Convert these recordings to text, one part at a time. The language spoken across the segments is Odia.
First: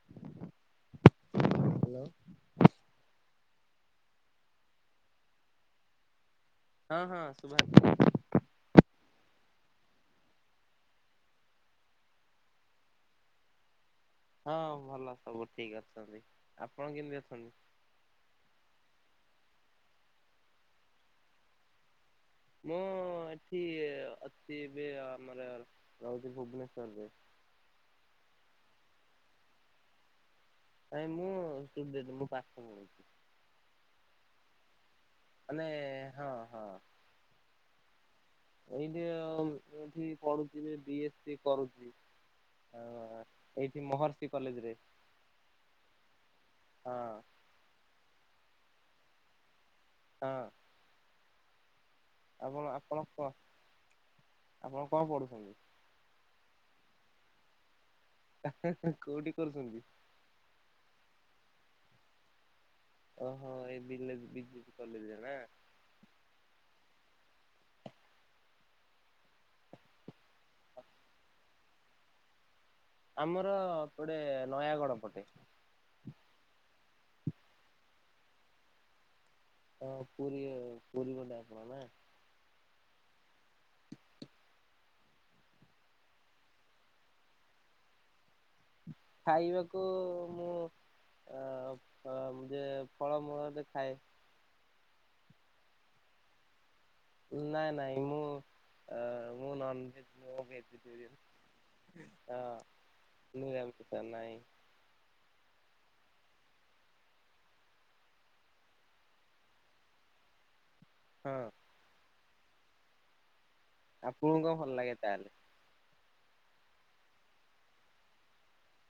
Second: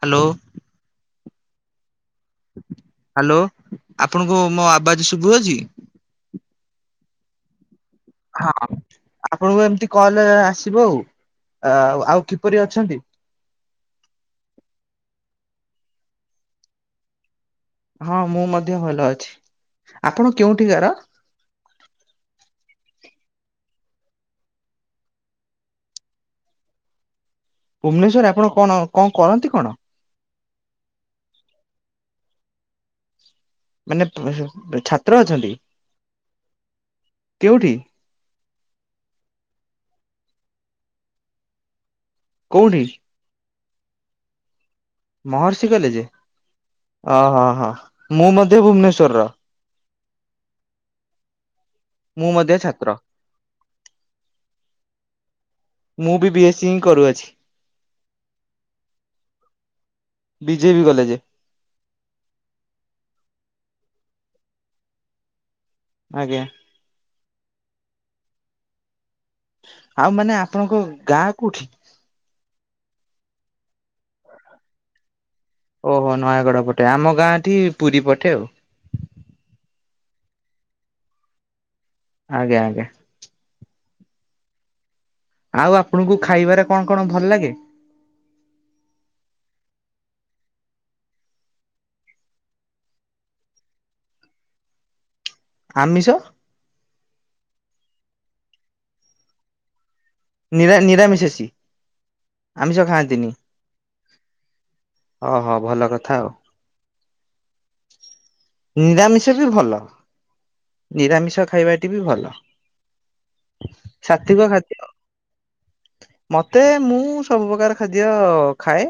ହ୍ୟାଲୋ। ହ୍ୟାଲୋ। ହ୍ୟାଲୋ ଆପଣଙ୍କୁ ମୋ ଆବାଜ ଶୁଭୁଅଛି? ହଁ ହଁ ଶୁଭା ହଁ ଆପଣଙ୍କୁ ଏମତି କଲରେ ଆସିବ ଆଉ। ଆ ଆଉ କିପରି ଅଛନ୍ତି? ହଁ ଭଲ ସବୁ ଠିକ ଅଛନ୍ତି। ଆପଣ କେମିତି ଅଛନ୍ତି? ହଁ ମୁଁ ମଧ୍ୟ ଭଲ ଅଛି। ଆପଣ କେଉଠିକାର? ମୁଁ ଏଠି ଅଛି ଏବେ ଆମର ରହୁଛି ଭୁବନେଶ୍ଵରରେ। ଭୁବନେଶ୍ଵରରେ ଆପଣ କଣ କଣ କରନ୍ତି କଣ? ନାଇଁ ମୁଁ ଷ୍ଟୁଡେଣ୍ଟ୍ ମୁଁ ପାଠ ପଢୁଛି। ମାନେ [unintelligible] ଛା ମାନେ ହଁ ହଁ। କେଉଠି ଏଇଠି ଆଉ ଏଠି ପଢୁଥିଲି ବି ଏସ ଡି କରୁଛି। କୋଉଠି? ଏଇଠି ମହର୍ଷି କଲେଜ ରେ। ମହର୍ଷି କଲେ ହଁ ଓହ ହ ହ ମୁଁ ମଧ୍ୟ ଭୁବନେଶ୍ଵରର। ହଁ। ମୁଁ ମଧ୍ୟ ଆପଣ ଛାତ୍ର ଆପଣ କଣ ଆପଣ କଣ ପଢୁଛନ୍ତି? ଚିଂ କରୁଅଛି। କୋଉଠି କରୁଛନ୍ତି? ବିଜେପି କଲେଜ ହଁ ଏ ବିଲେଜ ବିଜେପି କଲେଜରେ ନା। ଆଜ୍ଞା। ଆଉ ମାନେ ଆପଣଙ୍କ ଗାଁ କୋଉଠି? ଆମର ଗଟେ ନୟାଗଡ ପଟେ। ଓହୋ ନୟାଗଡ଼ ପଟେ, ଆମ ଗାଁଟି ପୁରୀ ପଟେ ଆଉ। ହଁ ପୁରୀ ପୁରୀ ଗଣ୍ଡ ଆସିବ ନା? [unintelligible] ଆଜ୍ଞା ଆଜ୍ଞା। ଆଉ ଆପଣଙ୍କୁ ଖାଇବାରେ କଣ କଣ ଭଲ ଲାଗେ? ଖାଇବାକୁ ମୁଁ ଅ ଅ ଯେ ଫଳମୂଳ ଯେ ଖାଏ। ଆମିଷ? ନାଇଁ ନାଇଁ ମୁଁ ଅ, ମୁଁ ନନଭେଜ୍ ମୁଁ ନିରା ନିରାମିଷେଶୀ ଭେଜିଟେରିୟନ ହଁ ଆମିଷ [unintelligible] ନାହିଁ। ହଁ ହଁ ଭଲ କ- ଥାଉ, ନିରାମିଷ ବି ଭଲ। ହଁ ନିରାମିଷ ଖାଇବାଟି ବି ଭଲ। ସାତ୍ଵିକ ଆପୁଣଙ୍କ କଣ ଖାଦ୍ୟ ଭଲ ଲାଗେ ତାହେଲେ? ମତେ, ମୁଁ ସବୁ ପ୍ରକାର ଖାଦ୍ୟ ଖାଏ।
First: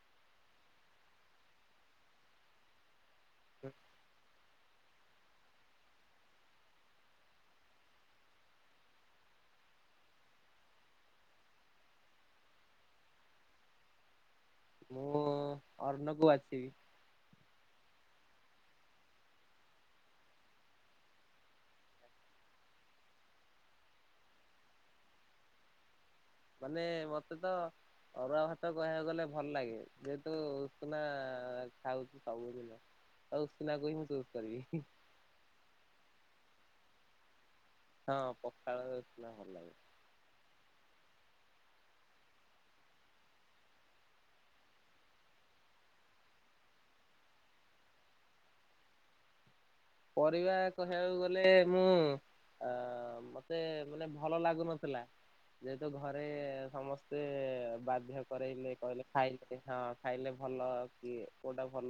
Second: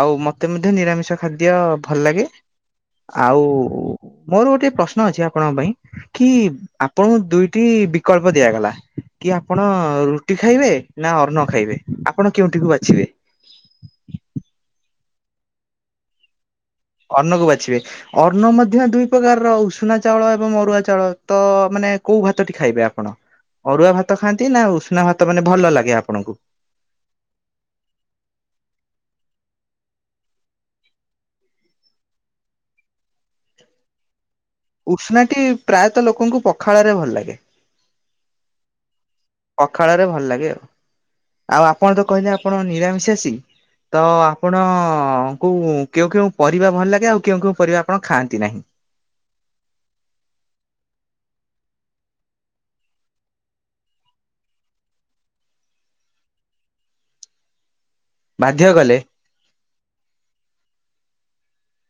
ଆଉ ମତେ ମଧ୍ୟ ନିରାମିଷ ଖାଦ୍ୟ ଭଲ ଲାଗେ ଆଉ ମୋର ଗୋଟେ ପ୍ରଶ୍ନ ଅଛି ଆପଣଙ୍କ ପାଇଁ? କି ଆପଣଙ୍କୁ ଦୁଇଟି ବିକଳ୍ପ ଦିଆଗଲା, କି -ଆପଣ ରୁଟି ଖାଇବେ ନା ଅର୍ଣ୍ଣ ଖାଇବେ, ଆପଣ କେଉଁଠିକୁ ବାଛିବେ? ମୁଁ ଅର୍ଣ୍ଣ କୁ ବାଛିବି। ଅର୍ଣ୍ଣ କୁ ବାଛିବେ, ଅନ୍ନ ମଧ୍ୟ ଦୁଇ ପ୍ରକାରର- ଉଷୁନା ଚାଉଳ ଏବଂ ଅରୁଆ ଚାଉଳ ତ, ମାନେ ମାନେ କୋଉ ଭାତଟି ଖାଇବେ ଆପଣ? ଅରୁଆ ଭାତ ଖାଆନ୍ତି ନା ଉଷୁନା ଭାତ ମାନେ ଭଲ ଲାଗେ ଆପଣଙ୍କୁ? ମାନେ ମତେ ତ ଅରୁଆ ଭାତ କହିବାକୁ ଗଲେ ଭଲ ଲାଗେ, ଯେହେତୁ ଉଷୁନା ଖାଉଛୁ ସବୁ ଦିନ ତ ଉଷୁନାକୁ ହିଁ ମୁଁ ଚୂ ଉଷୁନା ଟି ପ୍ରାୟତଃ ଲୋକଙ୍କୁ ପଖାଳରେ ଭଲ ଲାଗେ। ହଁ ପଖାଳ ଉଷୁନା ଭଲ ଲାଗେ। ପଖାଳ ରେ ଭଲ ଲାଗେ ଆଉ, ଆଉ ଆପଣ ତ କହିଲେ ଆପଣ ନିରାମିଷାସି। ତ ଆପଣଙ୍କୁ କେଉଁ କେଉଁ ପରିବା ଭଲ ଲାଗେ ଆଉ କେଉଁ କେଉଁ ପରିବା ଆପଣ ଖାଆନ୍ତି ନାହିଁ? [inaudible] ପରିବା କହିବାକୁ ଗଲେ ମୁଁ ଅ ମତେ ମାନେ ଭଲ ଲାଗୁନଥିଲା। ଯେହେତୁ ଘରେ ସମସ୍ତେ ବା ବାଧ୍ୟ କରାଇଲେ କଲେ କହିଲେ ଖାଇଲେ ହଁ ଖାଇଲେ ଭଲ କିଏ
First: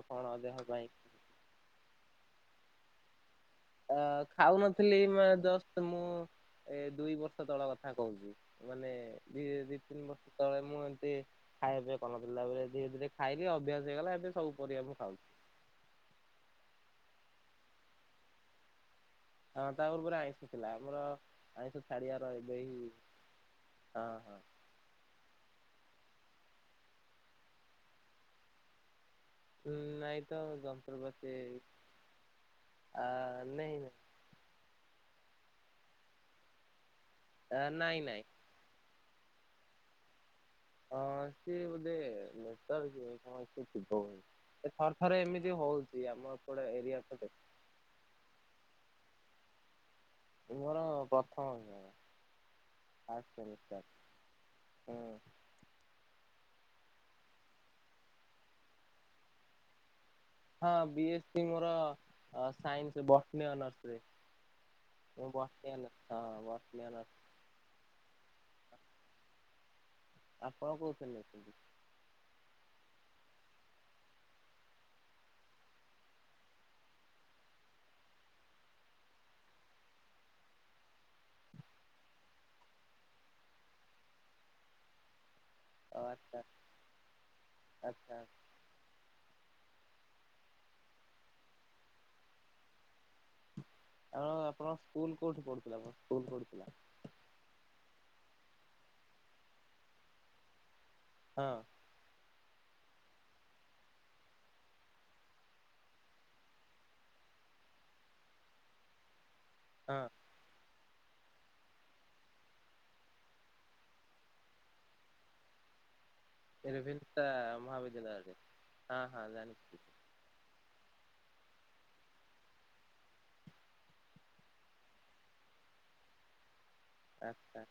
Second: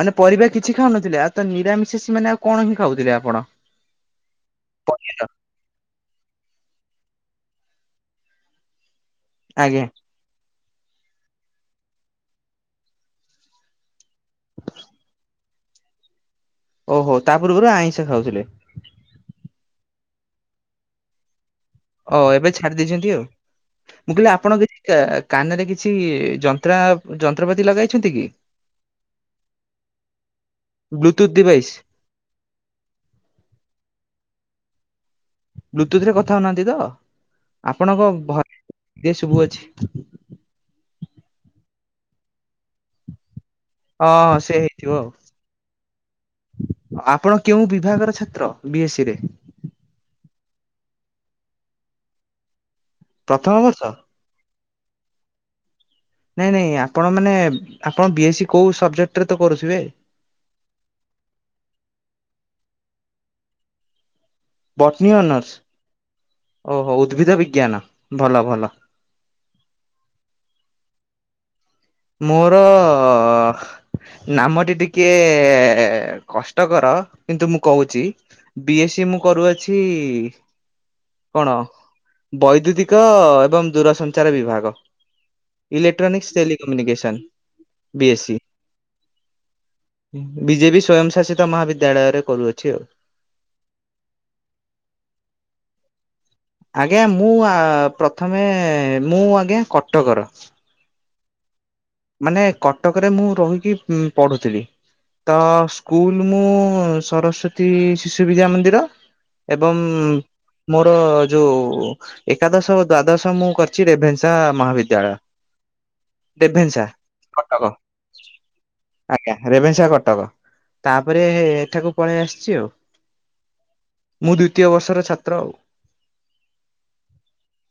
ମାନେ ପରିବା କିଛି ଖାଉନଥିଲେ, ଆଉ ତ ନିରାମିଷାସି ମାନେ ଆଉ କଣ ହିଁ ଖାଉଥିଲେ ଆପଣ? ଅ ଖାଉନଥିଲି ପନିର। ମେ ଜ ମୁଁ ଏ ଦୁଇ ବର୍ଷ ତଳ କଥା କହୁଛି, ମାନେ ଦି ଦି ଆଜ୍ଞା ତିନି ବର୍ଷ ତଳେ ମୁଁ ଏମିତି ଖାଇବା ପିଇବା କରୁ ନଥିଲି, ଧୀରେ ଧୀରେ ଖାଇଲି ଅଭ୍ୟାସ ହେଇଗଲା। ସବୁ ପରିବା ମୁଁ ଖାଉଛି। ଓହୋ, ତା ପୂର୍ବରୁ ଆଇଁଷ ଖାଉଥିଲେ। ହଁ, ତା ପୂର୍ବରେ ଆଇଁସ ଥିଲା ଆମର ଆଇଁଷ ଓ ଛାଡିବାର ଏବେ ଛାଡି ହିଁ ଦେଇଛନ୍ତି ଆଉ, ହଁ ମୁଁ କହିଲି ହଁ। ଆପଣ କିଛି କାନରେ କିଛି? କିଛି ଯନ୍ତ୍ରା ଯନ୍ତ୍ରପାତି ଲଗାଇଛନ୍ତି କି? ହୁଁ ନାଇଁ ତ, ବ୍ଲୁଟୁଥ୍ ଜନ୍ତ୍ରପାତି ଡିଭାଇସ୍ ଆ ନାଇ ବ୍ଲୁଟୁଥ ରେ କଥା ହଉନାହାନ୍ତି ତ, ନାଇଁ ନାଇଁ ଆପଣଙ୍କ ନାଇଁ ଏ ସବୁ ଅଛି। ହଁ, ସିଏ ବୋଧେ ନ କଣ? ହଁ ସେ ଏ ହେଇଥିବ ଥରେ ଆଉ। ଥରେ ଏମିତି ହଉଛି ଆମ ଏପଟେ ଏରିଆ ତ ଦେ ଆପଣ କେଉଁ ବିଭାଗର ଛାତ୍ର ବି ଏ ସି ରେ। ମୋର ପ୍ରଥମ ବିଭାଗ ଫାଷ୍ଟ ପ୍ରଥମ ବର୍ଷ? ସେମିଷ୍ଟାର। ହୁଁ। ନାଇଁ ନାଇଁ ଆପଣ ମାନେ ଆପଣ ବି ଏ ସି କୋଉ ସବଜେକ୍ଟରେ ତ କରୁଥିବେ। ହଁ ବି ଏ ସି ମୋର ଅ ସାଇନ୍ସ ବଟନି ଅନର୍ସରେ। ବଟନୀ ଅନର୍ସ ବଟନୀ ଓହୋ ଅନର୍ସ ଉଦ୍ଭିଦ ବିଜ୍ଞାନ ଭଲ। ଭଲ। ଆପଣ କୋଉଥିଲେଛନ୍ତି। ମୋର। ନାମଟି ଟିକେ କଷ୍ଟକର କିନ୍ତୁ ମୁଁ କହୁଛି। ବି ଏ ସି ମୁଁ କରୁଅଛି। କଣ ବୈଦ୍ୟୁତିକ ଏବଂ ଦୂରସଞ୍ଚାର ବିଭାଗ। ଓ ଇଲେକ୍ଟ୍ରାନିକ୍ସ ଆଚ୍ଛା ଟେଲିିକମ୍ୟୁନିକେସନ୍ ବି ଆଚ୍ଛା ଏ ସି। ବିଜେପି ସ୍ଵୟଂ ଶାସିତ ମହାବିଦ୍ୟାଳୟରେ କରୁଅଛି ଆଉ। ଆଉ ଆପଣଙ୍କ ସ୍କୁଲ କୋଉଠି ପଢୁଥିଲା ଆପଣ। ଆଜ୍ଞା ମୁଁ ଆ ପ୍ରଥମେ ମୁଁ ଆଜ୍ଞା କଟକର। ହଁ। ମାନେ କଟକରେ ମୁଁ ରହିକି ପଢୁଥିଲି। ତ ସ୍କୁଲ ମୁଁ ସରସ୍ଵତୀ ଶିଶୁ ବିଦ୍ୟା ମନ୍ଦିର। ଏବଂ। ହଁ ମୋର ଯୋଉ ଏକାଦଶ ଦ୍ଵାଦଶ ମୁଁ କରିଛି ରେଭେନ୍ସା ମହାବିଦ୍ୟାଳୟ। ରେଭେନ୍ସା। କଟକ ମହାବିଦ୍ୟାଳୟ ରେ ହଁ ହଁ ଆଜ୍ଞା ଜାଣି ରେଭେନ୍ସା କଟକ। ତାପରେ ଏଠାକୁ ପଳେଇ ଆସିଛି ଆଉ। ମୁଁ ଦ୍ୱିତୀୟ ବର୍ଷର ଛାତ୍ର ଆଉ। ଆଚ୍ଛା।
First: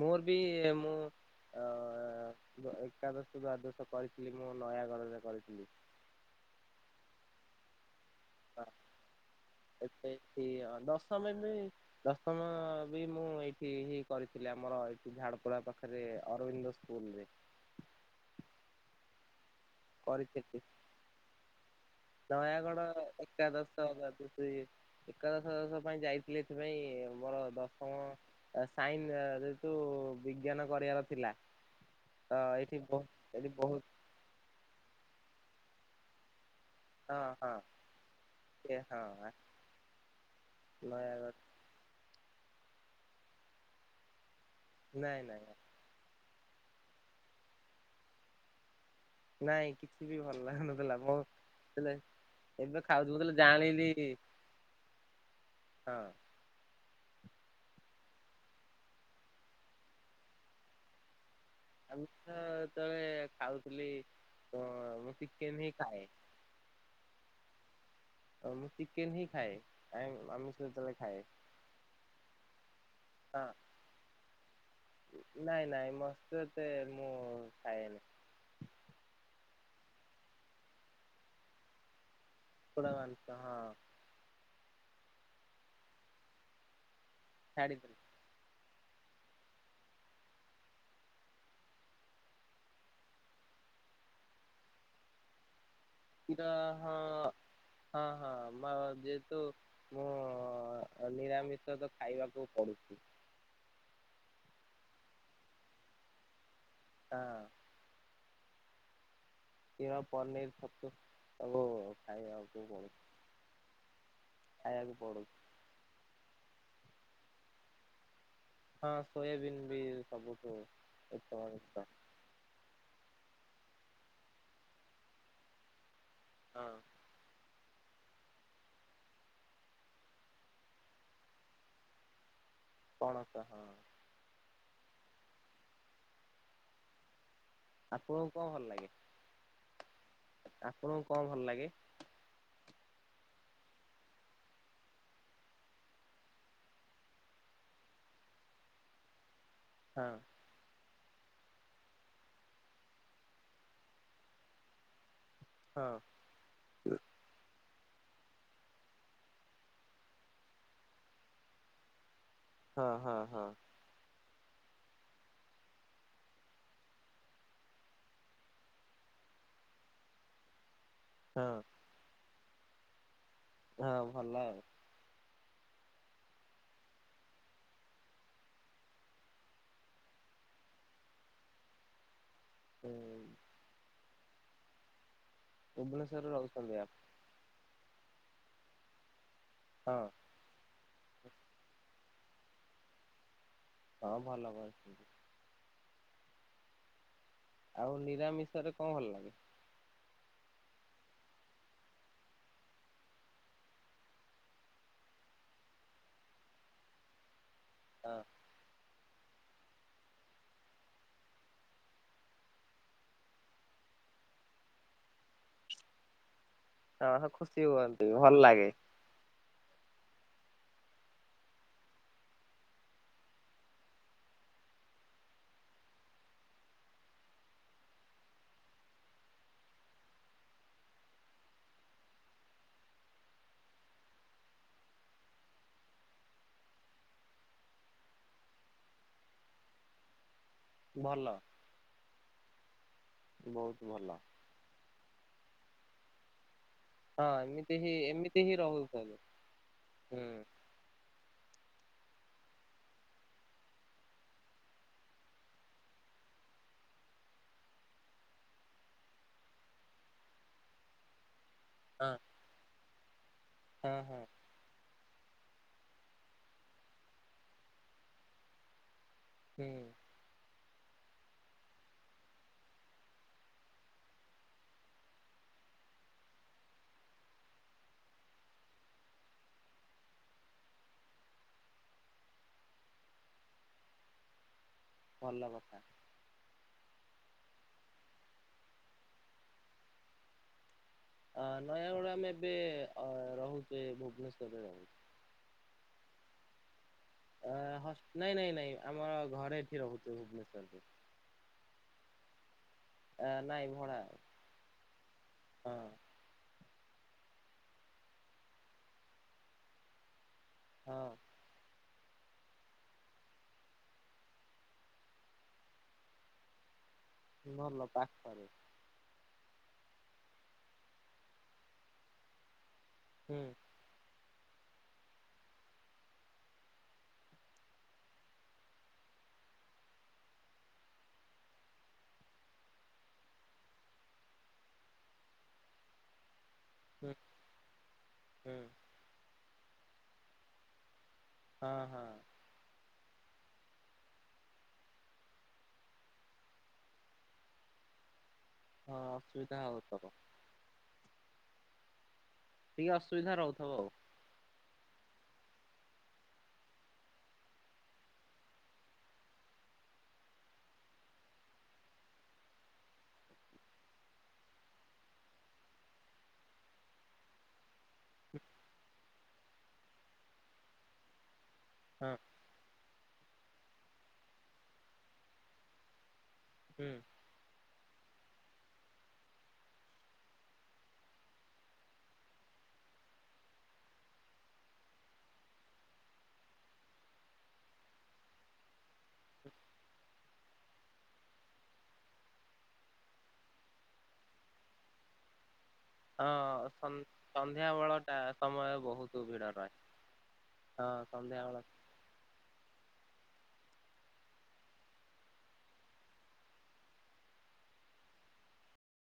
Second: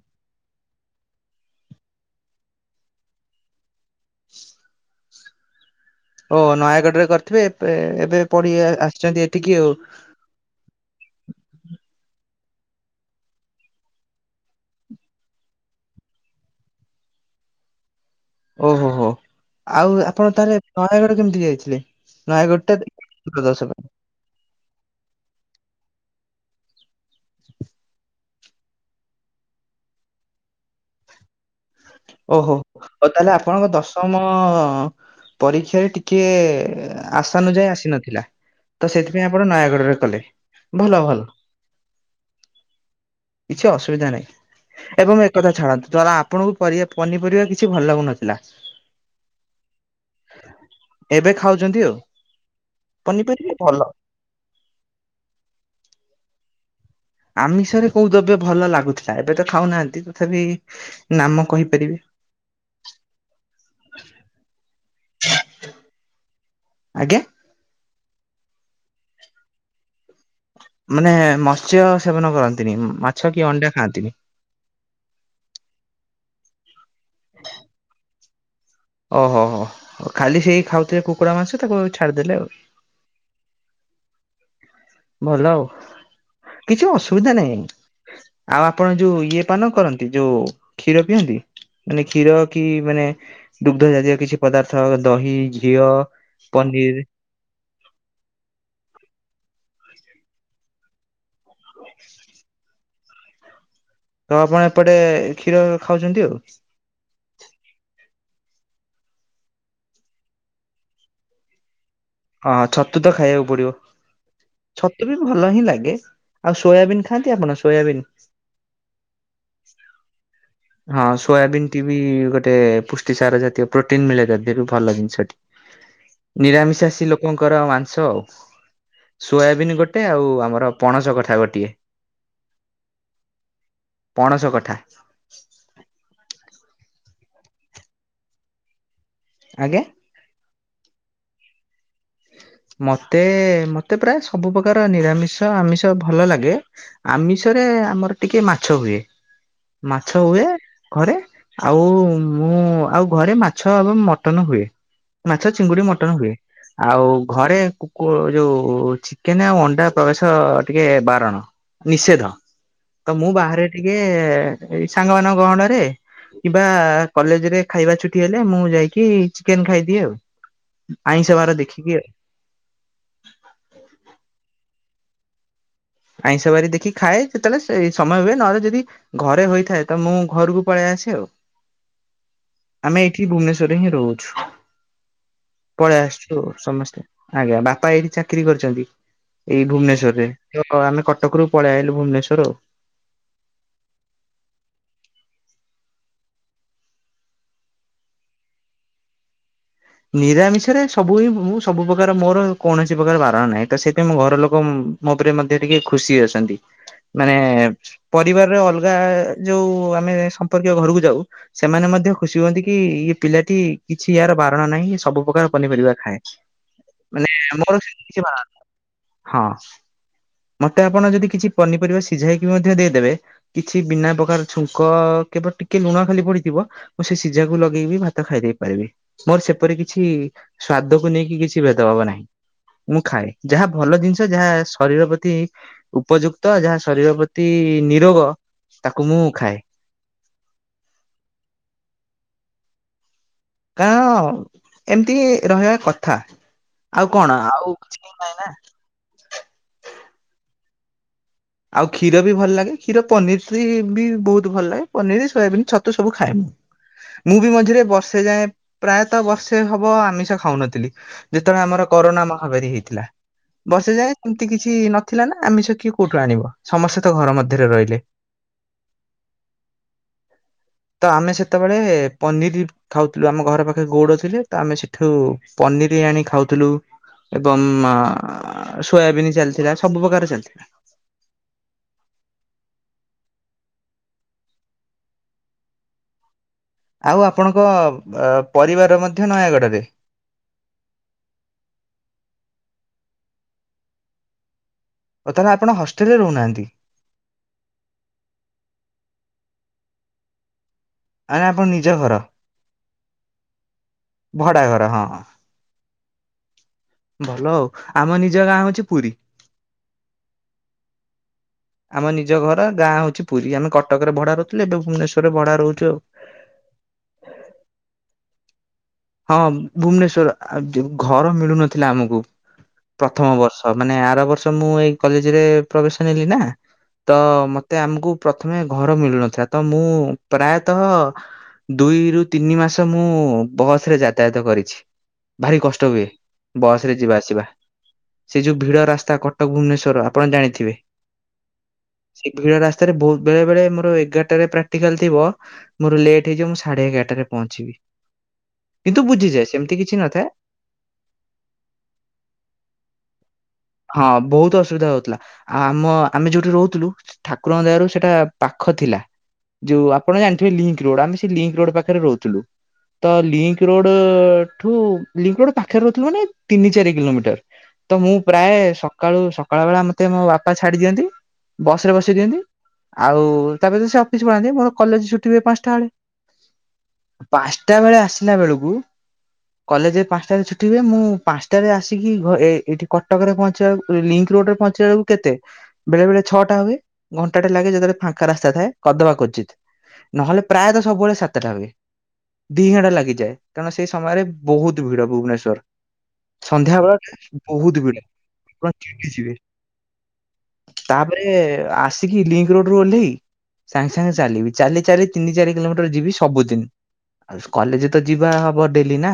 ମୋର ବି ମୁଁ ଅ ଏକାଦଶ ଦ୍ୱାଦଶ। କରିଥିଲି ମୁଁ ନୟାଗଡ ରେ କରିଥିଲି। ଓ ନୟାଗଡ଼ ରେ କରିଥିବେ ଏପେ ଏବେ। ପଢି ହଁ ଆସିଛନ୍ତି ଏଠିକି ଆଉ ଏ ପେଥୀ ଦଶମ ବି ଦସମ। ବି ମୁଁ ଏଇଠି ହି କରିଥିଲି ଆମର ଏଠି ଝାଡପଡା ପାଖରେ ଅରବିନ୍ଦ ସ୍କୁଲରେ। ଓହୋ ହୋ ହୋ ଆଉ ଆପଣ କରିଥିଲି ତାହେଲେ ନୟାଗଡ କେମିତି ଯାଇଥିଲେ? ନୟାଗଡ଼ ଦଶ ପାଇଁ ଏକାଦଶ ଦ୍ବାଦଶ ଇଏ ଏକାଦଶ ଦ୍ବାଦଶ। ପାଇଁ ଯାଇଥିଲେ ଏଥିପାଇଁ ମୋର ଦଶମ ସାଇନ୍ ଯେହେତୁ ବିଜ୍ଞାନ କ କରିଆର ଥିଲା। ତ ଓହୋ ଏଇଠି ବହୁ ଓ ତାହେଲେ ଏଠି ଆପଣଙ୍କ ବହୁତ ଦଶମ ପରୀକ୍ଷାରେ ଟିକେ। ହଁ ହଁ ଆଶାନୁଯାୟୀ ଆସିନଥିଲା ସେ ତ ହଁ ସେଥିପାଇଁ ଆପଣ ନୟାଗଡ ରେ କଲେ ଭଲ ଭଲ। ନୟାଗଡ଼ କିଛି ଅସୁବିଧା ନାହିଁ ଏବଂ ନାଇଁ ନାଇଁ ଏକଥା ଛାଡ଼ନ୍ତୁ ତାଲା ଆପଣଙ୍କୁ। ପରିବା, ପନିପରିବା କିଛି ଭଲ ଲାଗୁନଥିଲା। ନାଇଁ କିଛି ବି ଭଲ ଲାଗୁନଥିଲା ବ ଏବେ ଖାଉଛନ୍ତି ତେଲେ। ଆଉ ଏବେ ଖାଉଛିୁ ମୁ ଯେତେ ବେଳେ ପନିପରିବା ଭଲ ଜାଣିଲି। ହଁ। ଆମିଷରେ କୋଉ ଦ୍ରବ୍ୟ ଭଲ ଲାଗୁଥିଲା ଏବେ ତ ଖାଉନାହାନ୍ତି ତଥାପି ନାମ। କହିପାରିବେ ଆମିଷ ସେତେବେଳେ ଖାଉଥିଲି ତ ମୁଁ ଚିକେନ ହିଁ ଖାଏ। ଆଜ୍ଞା। ମୁଁ ଚିକେନ ହିଁ ଖାଏ। ଆମିଷ ଯେତେବେଳେ ମାନେ ଖାଏ ମତ୍ସ୍ୟ ସେବନ କରନ୍ତିନି ମାଛ କି ହଁ ଅଣ୍ଡା ଖାଆନ୍ତିନି। ନାଇଁ ନାଇଁ ମତ୍ସ୍ୟ ଏତେ। ମୁଁ ଖାଏନି ଓହୋ ହୋ ହୋ ଖାଲି ସେଇ ଖାଉଥିଲେ କୁକୁଡ଼ା ମାଂସ ତାକୁ ଛାଡିଦେଲେ ଆଉ। କପଡ଼ା ବାନ୍ଧିଛ, ହଁ। ଭଲ ଆଉ, କିଛି ଅସୁବିଧା ନାଇଁ। ଛାଡିଦେଲି ଆଉ ଆପଣ ଯୋଉ ଇଏ ପାନ କରନ୍ତି? ଯୋଉ କ୍ଷୀର ପିଅନ୍ତି? ମାନେ କ୍ଷୀର, କି ମାନେ ଦୁଗ୍ଧ ଜାତୀୟ କିଛି ପଦାର୍ଥ, ଦହି ଘିଅ କ୍ଷୀର, ପନିର ହଁ। ହଁ, ହଁ ଯେହେ ତୁ ମୁଁ, ନିରାମିଷ ତ ଖାଇବାକୁ ପଡୁଛି। ତ ଆପଣ ଏପଟେ, କ୍ଷୀର ଖାଉଛନ୍ତି ଆଉ। ହଁ। ଖୀର, ପନିର, ଛତୁ ସବୁ। ହଁ ଖାଇବାକୁ ଛତୁ ପଡୁଛି ତ ଖାଇବାକୁ ପଡିବ। ଖାଇବାକୁ ଛତୁ ବି ପଡୁଛି। ଭଲ ହିଁ ଲାଗେ। ଆଉ ସୋୟାବିନ୍ ଖାଆନ୍ତି, ଆପଣ? ସୋୟାବିନ୍? ହଁ ସୋୟାବିନ ବି ସବୁଠୁ, ହଁ ଉତ୍ତମ ଦିନିଷ। କି ସାର ଜାତୀୟ ପ୍ରୋଟିନ୍ ମିଳେ ତା ଦିହରୁ, ଭଲ ଜିନିଷ ଟି। ହଁ ନିରାମିଷାସି ଙ୍କର, ମାଂସ ଆଉ। ସୋୟାବିିନ ଗୋଟେ, ଆଉ ଆମର ପଣସ କଠା ଗୋଟିଏ। ପଣସ, ହଁ। ପଣସ [unintelligible] ଆପଣଙ୍କୁ କଣ, ଭଲ ଲାଗେ? ଆଜ୍ଞା। ଆପଣଙ୍କୁ କଣ ଭଲ ଲାଗେ? ମତେ, ମତେ ପ୍ରାୟ ସବୁ ପ୍ରକାର ନିରାମିଷ, ଆମିଷ ଭଲ ଲାଗେ। ଆମିଷରେ ଏ ଆମର ଟିକେ ମାଛ ହୁଏ। ହଁ ମାଛ ହୁଏ। ଘରେ ଆଉ, ମୁଁ, ଆଉ ଘରେ ମାଛ ଏବଂ ମଟନ ହୁଏ। ମାଛ, ଚିଙ୍ଗୁଡି ମଟନ ହଁ ହୁଏ। ଆଉ ଫେ, କୁ କୁ ଯୋଉ, ଚିକେନ ଆଉ ଅଣ୍ଡା ପ୍ରବେଶ ଟିକେ ବାରଣ, ନିଷେଧ। ତ ହଁ ମୁଁ ହଁ ବାହାରେ ଟିକେ, ଏଇ ସାଙ୍ଗମାନଙ୍କ ଗହଣରେ କିମ୍ବା କଲେଜରେ ଖାଇବା ଛୁଟି ହେଲେ, ମୁଁ ଯାଇକି ଚିକେନ ଖାଇଦିଏ ଆଉ ଆଇଁଷ ବାର ହଁ। ଦେଖି କିି ଆଉ। ହଁ ଭଲ ଆଉ। ଆଇଁଷ ବାରି ଦେଖି ଖାଏ। ସେତେବେଳେ ସେଇ ସମୟ ହୁଏ, ନହେଲେ ଯଦି ଘରେ ହୋଇଥାଏ ତ ମୁଁ ଘରକୁ ପଳେଇଆ ଆସେ ଆଉ। ଆମେ ହୁଁ ଏଇଠି ଭୁବନେଶ୍ୱରରେ ହିଁ ରହୁଛୁ। ପଳେଇ ଭୁବନେଶ୍ୱରରେ ଆସୁଛୁ ରହୁଛନ୍ତି ଆପ ସମସ୍ତେ। ଆଜ୍ଞା, ବାପା ଏଇଠି ଚାକିରି କରିଛନ୍ତି। ଏଇ ହଁ ଭୁବନେଶ୍ଵରରେ, ତ ଆମେ କଟକରୁୁ ପଳେଇ ଆଇଲୁ ଭୁବନେଶ୍ଵର ଆଉ। ହଁ ଭଲ ଭାଇ। ଆଉ ନିରାମିଷରେ, କଣ ଭଲ ଲାଗେ? ନିରାମିଷରେ ସବୁ ହିଁ, ମୁଁ ସବୁ ପ୍ରକାର ମୋର କୌଣସି ପ୍ରକାର ବାରଣ ନାହିଁ, ତ ସେଇଥିାଇଁ ମୋ ଘର ଲୋକ ମୋ ଉପରେ ମଧ୍ୟ ଟିକେ ଖୁସି ଅଛନ୍ତି। ମାନେ ହଁ ପରିବାରରେ ଅଲ ଗା, ଯୋଉ ଆମେ ସମ୍ପର୍କୀୟ ଘରକୁ ଯାଉ, ସେମାନେ ମଧ୍ୟ ଖୁସି ହୁଅନ୍ତି କି ଏ ପିଲାଟି କିଛି ୟାର, ବାରଣ ନାହିଁ। ଇଏ ସବୁ ପ୍ରକାର ପନିପରିବା ଖାଏ। ହଁ ହଁ ମାନେ ଖୁସି ମୋର ସେମିତି ହୁଅନ୍ତି କିଛି ଭଲ ବାରଣ ନାହିଁ। ଲାଗେ ହଁ। ମତେ ଆପଣ ଯଦି, କିଛି ପନିପରିବା ସିଝାଇକି ମଧ୍ୟ ଦେଇଦେବେ, କିଛି ବିନା ପ୍ରକାର ଛୁଙ୍କ କେବଳ ଟିକେ ଲୁଣ ଖାଲି ପଡିଥିବ, ମୁଁ ସେ ସିଝାକୁ ଲଗେଇକି ଭାତ ଖାଇଦେଇ ପାରିବି। ମୋର ସେପରି କିଛି, ସ୍ଵାଦକୁ ନେଇକି କିଛି ଭେଦଭବ ନାହିଁ। ମୁଁ ଖାଏ। ଯାହା ଭଲ ଜିନିଷ, ଯାହା ଶରୀର ପ୍ରତି ଉପଯୁକ୍ତ, ଯାହା ଶରୀର ପ୍ରତି ନିରୋଗ, ତାକୁ ମୁଁ ଖାଏ। ଭଲ। ବହୁତ କା ଭଲ। ଅଁ ଏମିତି ରହିବା କଥା। ଆଉ କଣ ହଁ। ଆଉ ଏମିତି ହିଁ, କିଛି ନାହିଁ ନା ଏମିତି ହିଁ ରହୁଛନ୍ତି। ହୁଁ। ଆଉ କ୍ଷୀର ବି ଭଲ ଲାଗେ। କ୍ଷୀର ପନିର ବି ବହୁତ ଭଲ ଲାଗେ ପନିର, ସୋୟାବିନ, ଛତୁ ସବୁ ଖାଏ ମୁଁ। ମୁଁ ବି ମଝିରେ ବର୍ଷେ ଯାଏ, ପ୍ରାୟତଃ ବର୍ଷେ ହବ, ଆମିଷ ଖାଉନଥିଲି। ଯେତେବେଳେ ଆମର ହଁ କରୋନା ମହାମାରୀ ହେଇଥିଲା ବର୍ଷେ ହଁ ଯାଏଁ ହଁ ଏମତି କିଛି ନଥିଲା ନା ଆମିଷ କିଏ କୋଉ ଆଣିବ ସମସ୍ତେ ତ ଘର ମଧ୍ୟରେ ରହିଲେ। ହୁଁ। ତ ଆମେ ସେତବେଳେ ପନିରି ଖାଉଥୁଲୁ ଆମ ଘର ପାଖରେ ଗୋଉଡ଼ ଥିଲେ ତ ଆମେ ସେଠୁ ପନ୍ ନିରି ଆଣି ଖାଉଥୁଲୁ। ଏବଂ ଆ ସୋୟାବିନି ଚାଲିଥିଲା ସବୁ ପ୍ରକାର ଚାଲିଥିଲା। ଭଲ କଥା। ଓ ଆପଣଙ୍କ ଅ ପରିବାର ମଧ୍ୟ ନୟାଗଡରେ? ଅ ନୟାଗଡ ଆମେ ଏବେ ଅ ରହୁଚେ ଭୁବନେଶ୍ୱରରେ ରହୁ ଓ ତାହେଲେ ଆପଣ ହଷ୍ଟେଲରେ ରହୁନାହାନ୍ତି? ଅ ହସ୍ ନାଇଁ ନାଇଁ ନାଇଁ ଆମର ଘରେ ଏଠି ରହୁଚୁ ଭୁବନେଶ୍ବରରେ। ଆଜ୍ଞା ଆପଣ ନିଜ ଘର ଆ ନାଇଁ ଭଡ଼ା ଭଡା ଘର ହଁ ହଁ। ଭଲ ଆଉ ଆମ ନିଜ ଗାଁ ହୋଉଚି ପୁରୀ। ହଁ। ଆମ ନିଜ ଘର ଗାଁ ହୋଉଚି ପୁରୀ, ଆମେ କଟକରେ ଭଡ଼ାରେ ରହୁଥୁଲୁ ଏବେ ଭୁବନେଶ୍ୱରରେ ଭଡାରେ ରହୁଚୁ ଆଉ। ଭଲ ପାଖରେ। ହଁ ଭୁବନେଶ୍ଵର ଆ ଯେ ଘର ମିଳୁନଥିଲା ଆମକୁ। ପ୍ରଥମ ହୁଁ ବର୍ଷ ମାନେ ଆର ବର୍ଷ ମୁଁ ଏଇ କଲେଜେରେ ପ୍ରବେଶ ନେଲି ନା ତ ମତେ ଆମକୁ ପ୍ରଥମେ ଘର ମିଳୁନଥାଏ ତ ମୁଁ ପ୍ରାୟତଃ ଦୁ ଦୁଇରୁ ତିନି ମାସ ମୁଁ ବସରେ ଯାତାୟାତ କରିଛି, ଭାରି କଷ୍ଟ ହୁଏ। ବସରେ ହୁଁ ଯିବା ଆସିବା ସେ ଯୋଉ ହୁଁ ଭିଡ ରାସ୍ତା କଟକ ଭୁବନେଶ୍ୱର ଆପଣ ଜାଣିଥିବେ। ହଁ ହଁ ସେ ଭିଡ଼ ରାସ୍ତାରେ ଭୋଉ ବେଳେବେଳେ ମୋର ଏଗାରଟାରେ ପ୍ରାକ୍ଟିକାଲ୍ ଥିବ ମୋର ଲେଟ୍ ହେଇଯିବ ମୁଁ ସାଢେ ଏଗାରଟାରେ ପହଞ୍ଚିବି। ହଁ କିନ୍ତୁ ବୁଝିଯାଏ ଅସୁବିଧା ସେମତି କିଛି ହଉଥବ ନଥାଏ। ଟିକ ଅସୁବିଧା ରହୁଥା ହଁ ବୋହୁତ ଅସୁବିଧା ହୋଉଥୁଲା ଆଉ ଆମ ଆମେ ଯୋଉଠି ରହୁଥୁଲୁ ଠାକୁରଙ୍କ ଦୟାରୁ ସେଟା ପାଖ ଖ ଥିଲା ଯୋଉ ଆପଣ ଜାଣିଥିବେ ଲିଙ୍କ ରୋଡ ଆମେ ସେଇ ଲିଙ୍କ ରୋଡ ପାଖରେ ରହୁଥୁଲୁ। ତ ଲିଙ୍କ ରୋଡଠୁ ଲିଙ୍କ ରୋଡ ପାଖରେ ରହୁଥୁଲ ମାନେ ତିନି ଚାରି କିଲୋମିଟର। ତ ମୁଁ ପ୍ରାୟେ ସକାଳୁ ସକାଳ ବେଳା ମତେ ମୋ ବାପା ଛାଡିଦିଅନ୍ତି ବସରେ ହଁ ବସେଇ ଦିଅନ୍ତି। ଆଉ ତାପରେ ତ ସିଏ ଅଫିସ ପଳାନ୍ତି ମୋର କଲେଜ ଛୁଟିିହୁଏ ପାଞ୍ଚଟା ବେଳେ। ହୁଁ ପାଞ୍ଚଟା ବେଳେ ଆସି ଆସିଲା ବେଳକୁ କଲେଜେ ପାଞ୍ଚଟାରେ ଛୁଟି ହୁଏ ମୁଁ ପାଞ୍ଚଟାରେ ଆସିକି ଘ ଏ ଏଇଠି କଟକରେ ପହଞ୍ଚେଆକୁ ଇ ଲିଙ୍କ୍ ରୋଡରେ ପହଞ୍ଚିଲା ବେଳକୁ କେତେ ବେଳେ ବେଳେ ଛଅଟା ହୁଏ ଘଣ୍ଟାଟେ ଲାଗେ ଯେତେବେଳେ ଫାଙ୍କା ରାସ୍ତା ଥାଏ କଦବା କୋଚିତ ନହେଲେ ପ୍ରାୟତ ସବୁବେଳେ ସାତଟା ହୁଏ। ଦି ଘଣ୍ଟା ଲାଗିଯାଏ କାରଣ ସେଇ ସମୟରେ ବୋହୁତ ଭିଡ ଭୁବନେଶ୍ଵର। ହଁ ସନ୍ଧ୍ୟା ବେଳଟା ବହୁତ ଭିଡ ସ-ସନ୍ଧ୍ୟାବେଳଟା ଆପଣ ସମୟ ଚିଡି ବୋହୁତୁ ଯିବେ ଭିଡ ରହେ। ହଁ ତାପରେ ସନ୍ଧ୍ୟା ବେଳ ଆସିକି ଲିଙ୍କ୍ ରୋଡରୁ ଓହ୍ଲେଇ ସାଙ୍ଗେ ସାଙ୍ଗେ ଚାଲିବି ଚାଲି ଚାଲି ତିନି ଚାରି କିଲୋମିଟର ଯିବି ସବୁଦିନ। ଆଉ ସ୍ କଲେଜେ ତ ଯିବା ହବ ଡେଲି ନା।